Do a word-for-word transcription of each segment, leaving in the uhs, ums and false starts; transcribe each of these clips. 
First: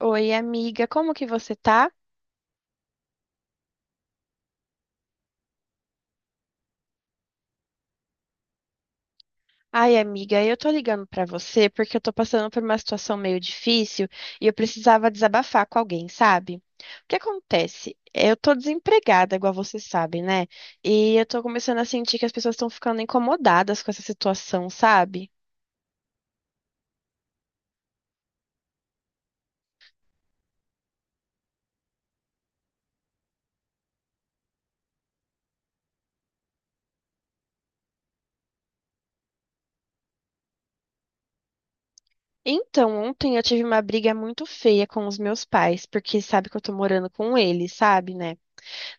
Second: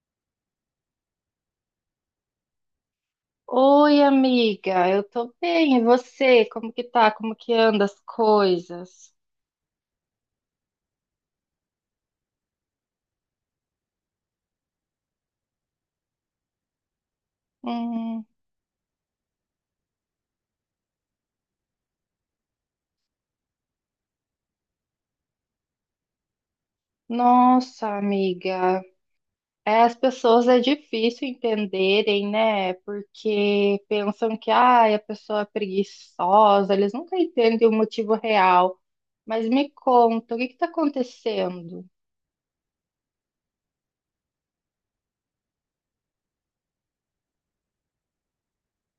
Oi, amiga, como que você tá? Oi, amiga, eu tô bem. E você? Como que tá? Como que anda as coisas? Ai, amiga, eu tô ligando pra você porque eu tô passando por uma situação meio difícil e eu precisava desabafar com alguém, sabe? O que acontece? Hum, Eu tô desempregada, igual você sabe, né? E eu tô começando a sentir que as pessoas estão ficando incomodadas com essa situação, sabe? nossa, amiga, é, as pessoas é difícil entenderem, né? Porque pensam que ai, a pessoa é preguiçosa, eles nunca entendem o motivo real. Mas me conta, o que que tá acontecendo? Então, ontem eu tive uma briga muito feia com os meus pais, porque sabe que eu tô morando com eles, sabe, né?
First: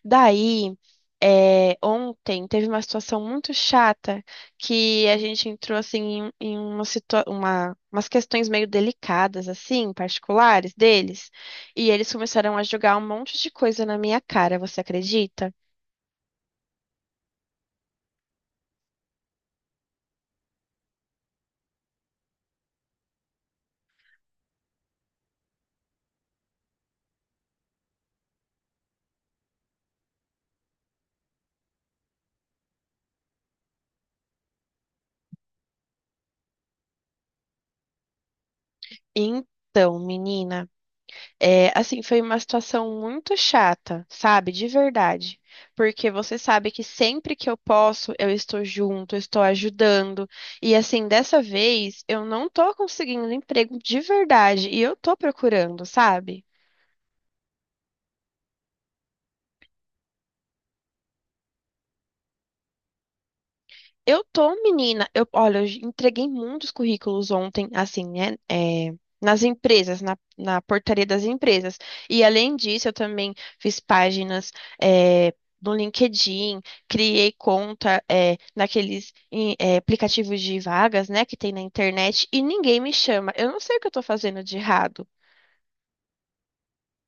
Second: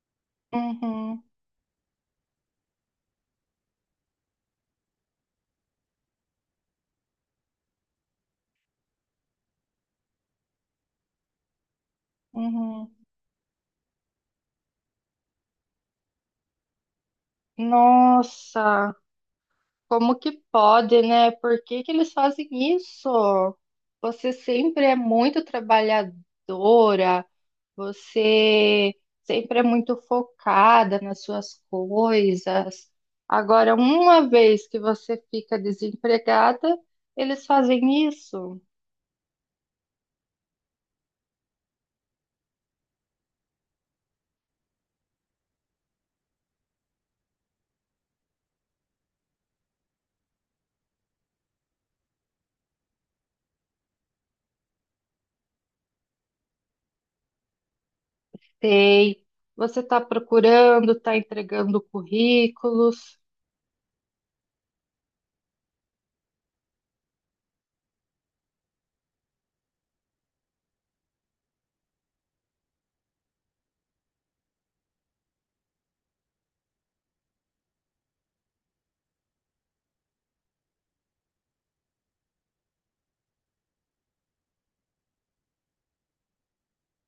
Daí, Uhum, é, ontem teve uma situação muito chata que a gente entrou assim em, em uma situa uma, umas questões meio delicadas, assim, particulares deles, e eles começaram a uhum. jogar um monte de coisa na minha cara, você acredita? Nossa. Como que pode, né? Por que que eles fazem isso? Você sempre é muito trabalhadora, você sempre é muito focada nas suas coisas. Agora, uma vez que você fica desempregada, eles fazem isso. Então, menina. É, assim, foi uma situação muito chata, sabe? De verdade. Porque você sabe que sempre que eu posso, eu estou junto, eu estou ajudando. E assim, dessa vez, eu não tô conseguindo emprego de verdade e eu tô procurando, sabe? Tem. Você está procurando, está entregando currículos. Eu tô, menina. Eu, olha, eu entreguei muitos currículos ontem, assim, né? é, nas empresas, na, na portaria das empresas. E além disso, eu também fiz páginas, é, no LinkedIn, criei conta, é, naqueles em, é, aplicativos de vagas, né, que tem na internet, e ninguém me chama. Eu não sei o que eu tô fazendo de errado.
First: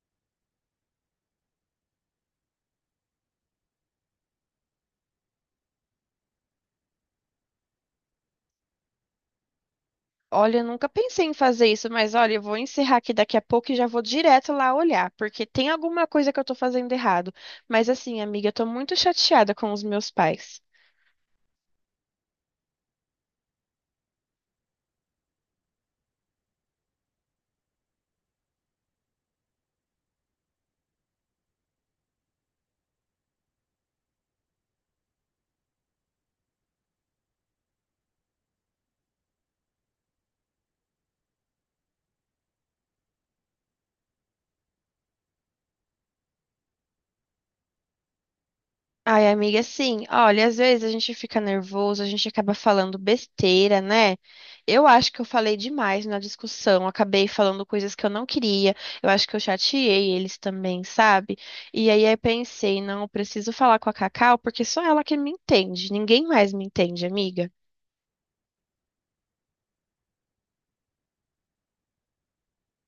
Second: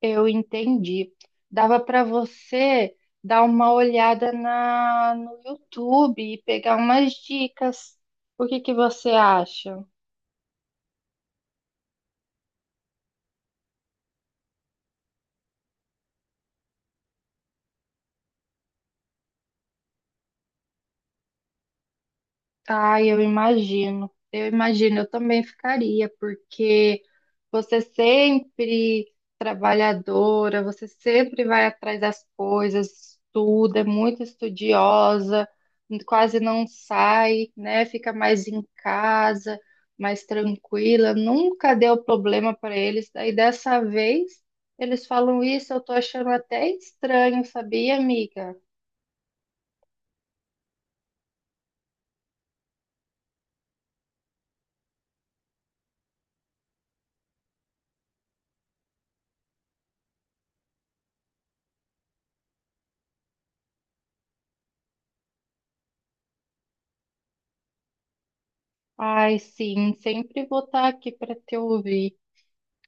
Eu entendi. Dava para você dar uma olhada na, no YouTube e pegar umas dicas. O que que você acha? Olha, eu nunca pensei em fazer isso, mas olha, eu vou encerrar aqui daqui a pouco e já vou direto lá olhar, porque tem alguma coisa que eu tô fazendo errado. Mas assim, amiga, eu tô muito chateada com os meus pais. Ah, eu imagino. Eu imagino, eu também ficaria, porque você sempre trabalhadora, você sempre vai atrás das coisas, estuda, é muito estudiosa, quase não sai, né? Fica mais em casa, mais tranquila, nunca deu problema para eles. Daí dessa vez eles falam isso, eu tô achando até estranho, sabia, amiga? Ai, amiga, sim, olha, às vezes a gente fica nervoso, a gente acaba falando besteira, né? Eu acho que eu falei demais na discussão, acabei falando coisas que eu não queria, eu acho que eu chateei eles também, sabe? E aí eu pensei, não, eu preciso falar com a Cacau, porque só ela que me entende, ninguém mais me entende, amiga. Ai, sim, sempre vou estar aqui para te ouvir.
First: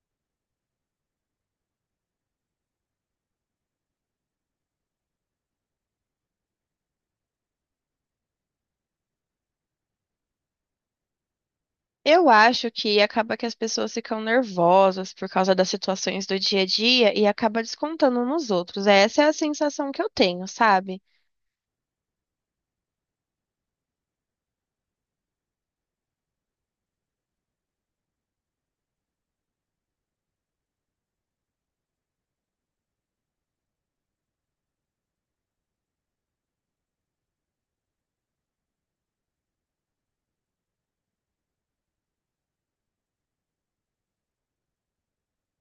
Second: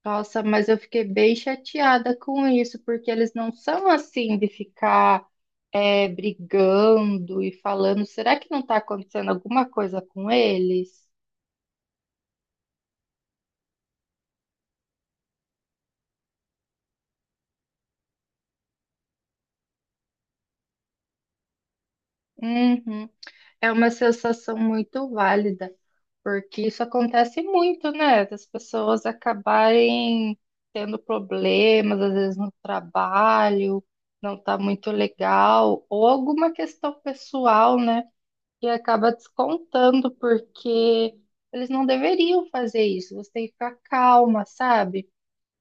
Nossa, mas eu fiquei bem chateada com isso, porque eles não são assim de ficar é, brigando e falando. Será que não está acontecendo alguma coisa com eles? Eu acho que acaba que as pessoas ficam nervosas por causa das situações do dia a dia e acaba descontando nos outros. Essa é a sensação que eu tenho, sabe? Uhum. É uma sensação muito válida, porque isso acontece muito, né? Das pessoas acabarem tendo problemas, às vezes no trabalho, não tá muito legal, ou alguma questão pessoal, né? E acaba descontando, porque eles não deveriam fazer isso. Você tem que ficar calma, sabe?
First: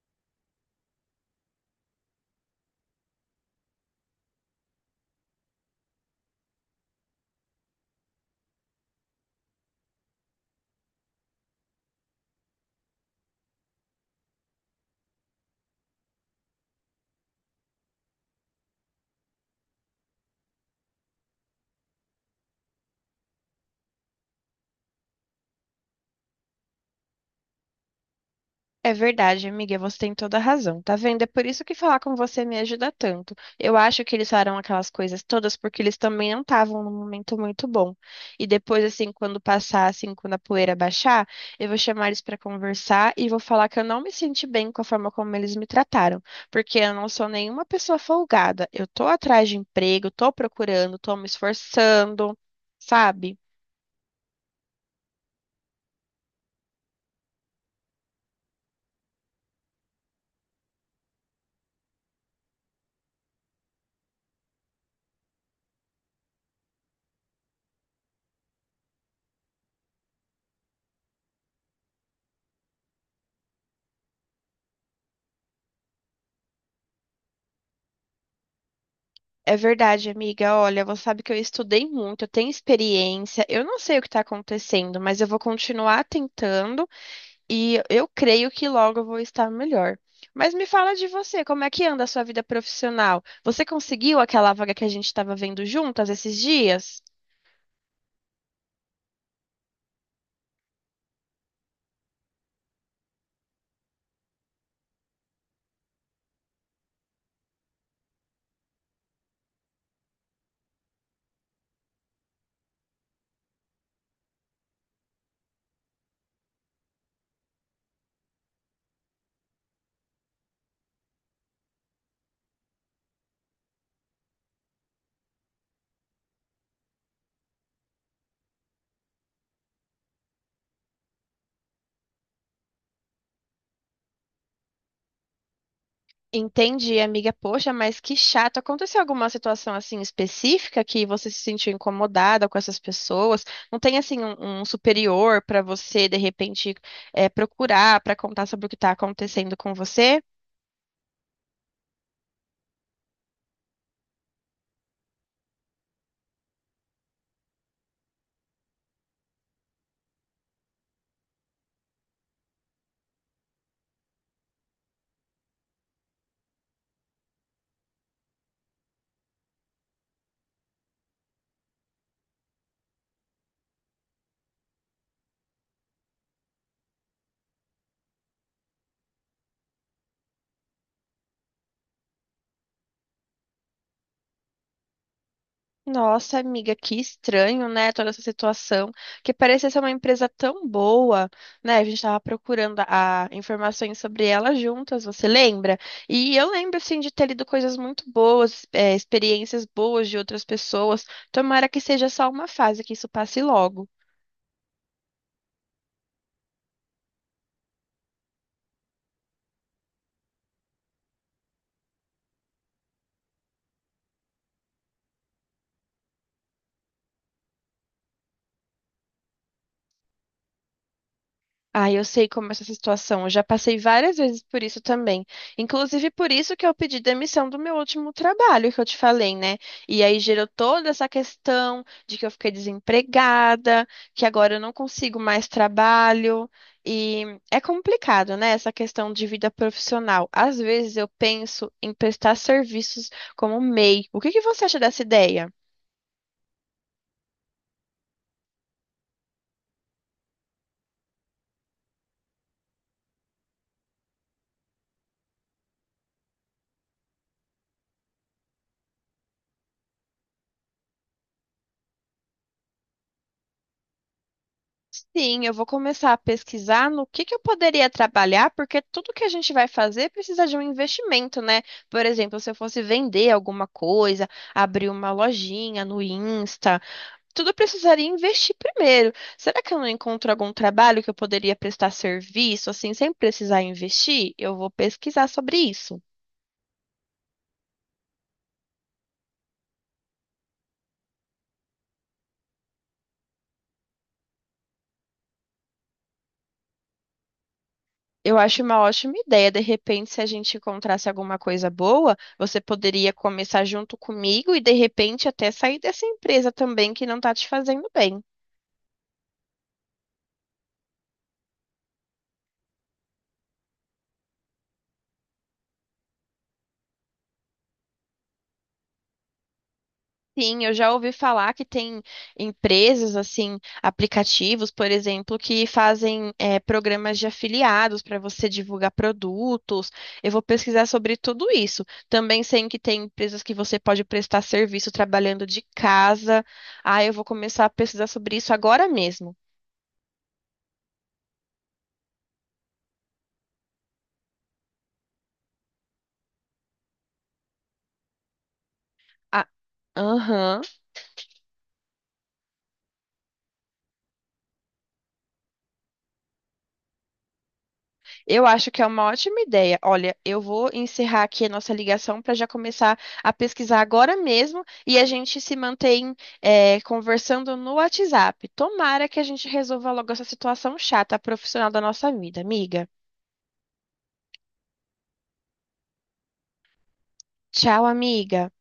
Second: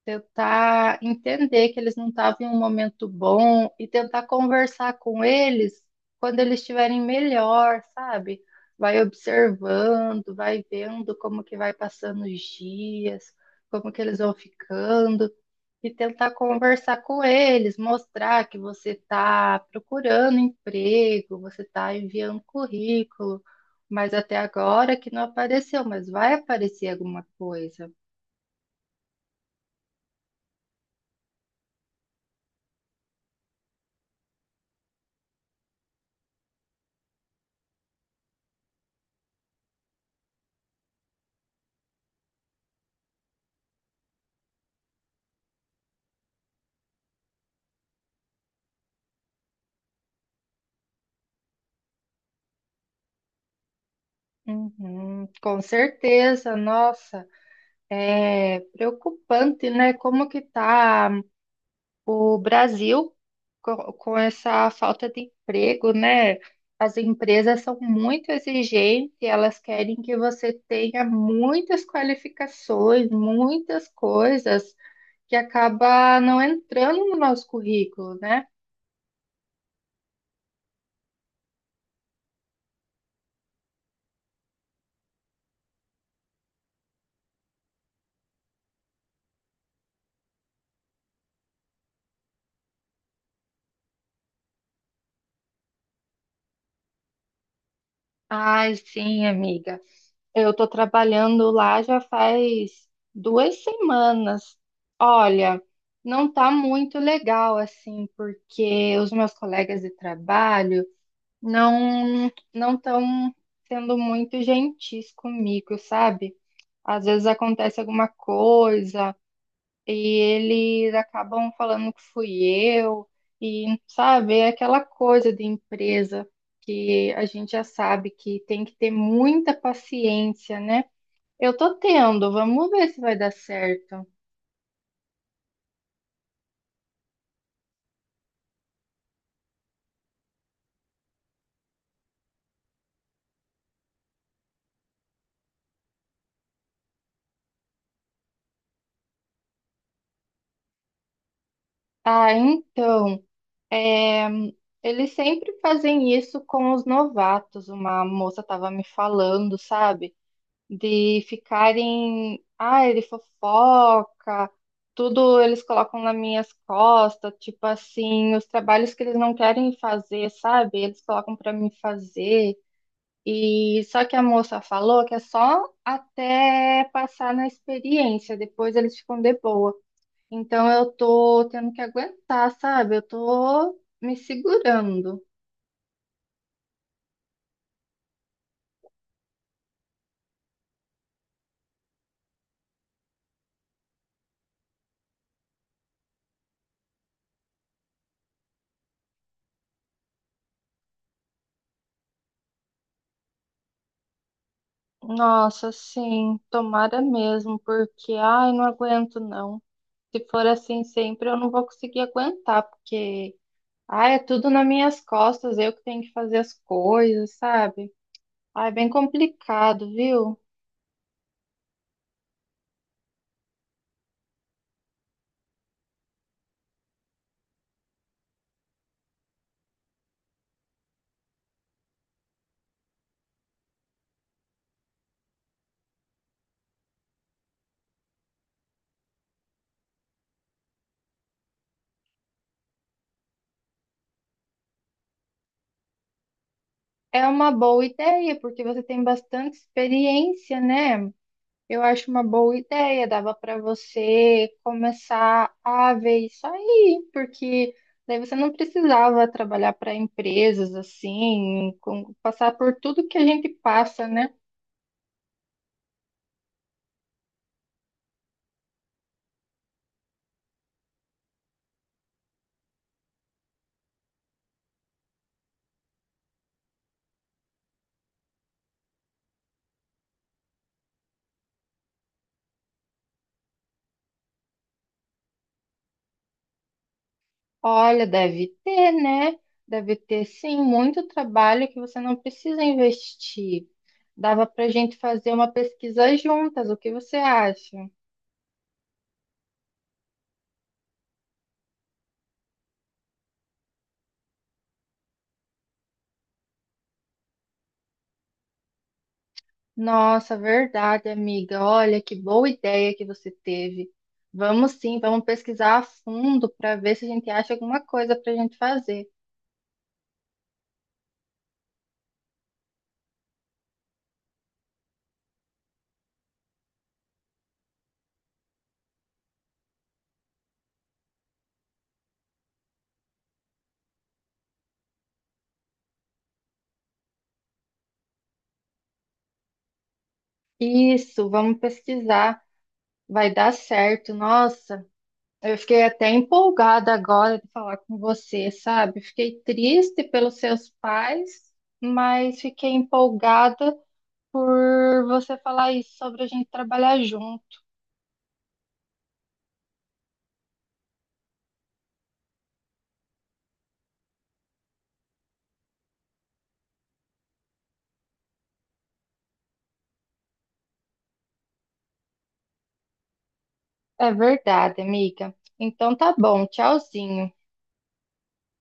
Tentar entender que eles não estavam em um momento bom e tentar conversar com eles quando eles estiverem melhor, sabe? Vai observando, vai vendo como que vai passando os dias, como que eles vão ficando e tentar conversar com eles, mostrar que você está procurando emprego, você está enviando currículo, mas até agora que não apareceu, mas vai aparecer alguma coisa. É verdade, amiga, você tem toda a razão, tá vendo? É por isso que falar com você me ajuda tanto. Eu acho que eles falaram aquelas coisas todas porque eles também não estavam num momento muito bom. E depois, assim, quando passar, assim, quando a poeira baixar, eu vou chamar eles pra conversar e vou falar que eu não me senti bem com a forma como eles me trataram, porque eu não sou nenhuma pessoa folgada. Eu tô atrás de emprego, tô procurando, tô me esforçando, sabe? Uhum, com certeza, nossa, é preocupante, né? Como que tá o Brasil co- com, essa falta de emprego, né? As empresas são muito exigentes, elas querem que você tenha muitas qualificações, muitas coisas que acaba não entrando no nosso currículo, né? É verdade, amiga. Olha, você sabe que eu estudei muito, eu tenho experiência. Eu não sei o que está acontecendo, mas eu vou continuar tentando e eu creio que logo eu vou estar melhor. Mas me fala de você, como é que anda a sua vida profissional? Você conseguiu aquela vaga que a gente estava vendo juntas esses dias? Ai, sim, amiga. Eu estou trabalhando lá já faz duas semanas. Olha, não está muito legal assim, porque os meus colegas de trabalho não não estão sendo muito gentis comigo, sabe? Às vezes acontece alguma coisa e eles acabam falando que fui eu e sabe, é aquela coisa de empresa que a gente já sabe que tem que ter muita paciência, né? Eu tô tendo, vamos ver se vai dar certo. Entendi, amiga. Poxa, mas que chato. Aconteceu alguma situação assim específica que você se sentiu incomodada com essas pessoas? Não tem assim um, um superior para você de repente é, procurar para contar sobre o que está acontecendo com você? Ah, então, é, eles sempre fazem isso com os novatos. Uma moça tava me falando, sabe? De ficarem, ah, ele fofoca, tudo eles colocam nas minhas costas, tipo assim, os trabalhos que eles não querem fazer, sabe? Eles colocam pra mim fazer. E só que a moça falou que é só até passar na experiência, depois eles ficam de boa. Então eu tô tendo que aguentar, sabe? Eu tô me segurando. Nossa, amiga, que estranho, né? Toda essa situação, que parecia ser uma empresa tão boa, né? A gente estava procurando a, informações sobre ela juntas, você lembra? E eu lembro, assim, de ter lido coisas muito boas, é, experiências boas de outras pessoas. Tomara que seja só uma fase, que isso passe logo. Nossa, sim, tomara mesmo, porque ai, não aguento não. Se for assim sempre, eu não vou conseguir aguentar, porque ai, é tudo nas minhas costas, eu que tenho que fazer as coisas, sabe? Ai, é bem complicado, viu? Ah, eu sei como é essa situação. Eu já passei várias vezes por isso também. Inclusive por isso que eu pedi demissão do meu último trabalho, que eu te falei, né? E aí gerou toda essa questão de que eu fiquei desempregada, que agora eu não consigo mais trabalho. E é complicado, né? Essa questão de vida profissional. Às vezes eu penso em prestar serviços como MEI. O que que você acha dessa ideia? É uma boa ideia, porque você tem bastante experiência, né? Eu acho uma boa ideia, dava para você começar a ver isso aí, porque daí você não precisava trabalhar para empresas assim, com- passar por tudo que a gente passa, né? Sim, eu vou começar a pesquisar no que que eu poderia trabalhar, porque tudo que a gente vai fazer precisa de um investimento, né? Por exemplo, se eu fosse vender alguma coisa, abrir uma lojinha no Insta, tudo eu precisaria investir primeiro. Será que eu não encontro algum trabalho que eu poderia prestar serviço assim sem precisar investir? Eu vou pesquisar sobre isso. Olha, deve ter, né? Deve ter sim muito trabalho que você não precisa investir. Dava para a gente fazer uma pesquisa juntas, o que você acha? Eu acho uma ótima ideia. De repente, se a gente encontrasse alguma coisa boa, você poderia começar junto comigo e de repente até sair dessa empresa também que não está te fazendo bem. Nossa, verdade, amiga. Olha que boa ideia que você teve. Vamos sim, vamos pesquisar a fundo para ver se a gente acha alguma coisa para a gente fazer. Sim, eu já ouvi falar que tem empresas, assim, aplicativos, por exemplo, que fazem eh, programas de afiliados para você divulgar produtos. Eu vou pesquisar sobre tudo isso. Também sei que tem empresas que você pode prestar serviço trabalhando de casa. Ah, eu vou começar a pesquisar sobre isso agora mesmo. Isso, vamos pesquisar. Vai dar certo. Nossa, eu fiquei até empolgada agora de falar com você, sabe? Fiquei Ah, triste pelos aham. seus pais, mas fiquei empolgada por você falar isso sobre a gente trabalhar junto. Eu acho que é uma ótima ideia. Olha, eu vou encerrar aqui a nossa ligação para já começar a pesquisar agora mesmo e a gente se mantém eh, conversando no WhatsApp. Tomara que a gente resolva logo essa situação chata profissional da nossa vida, amiga. É verdade, amiga. Então tá bom, tchauzinho. Tchau, amiga.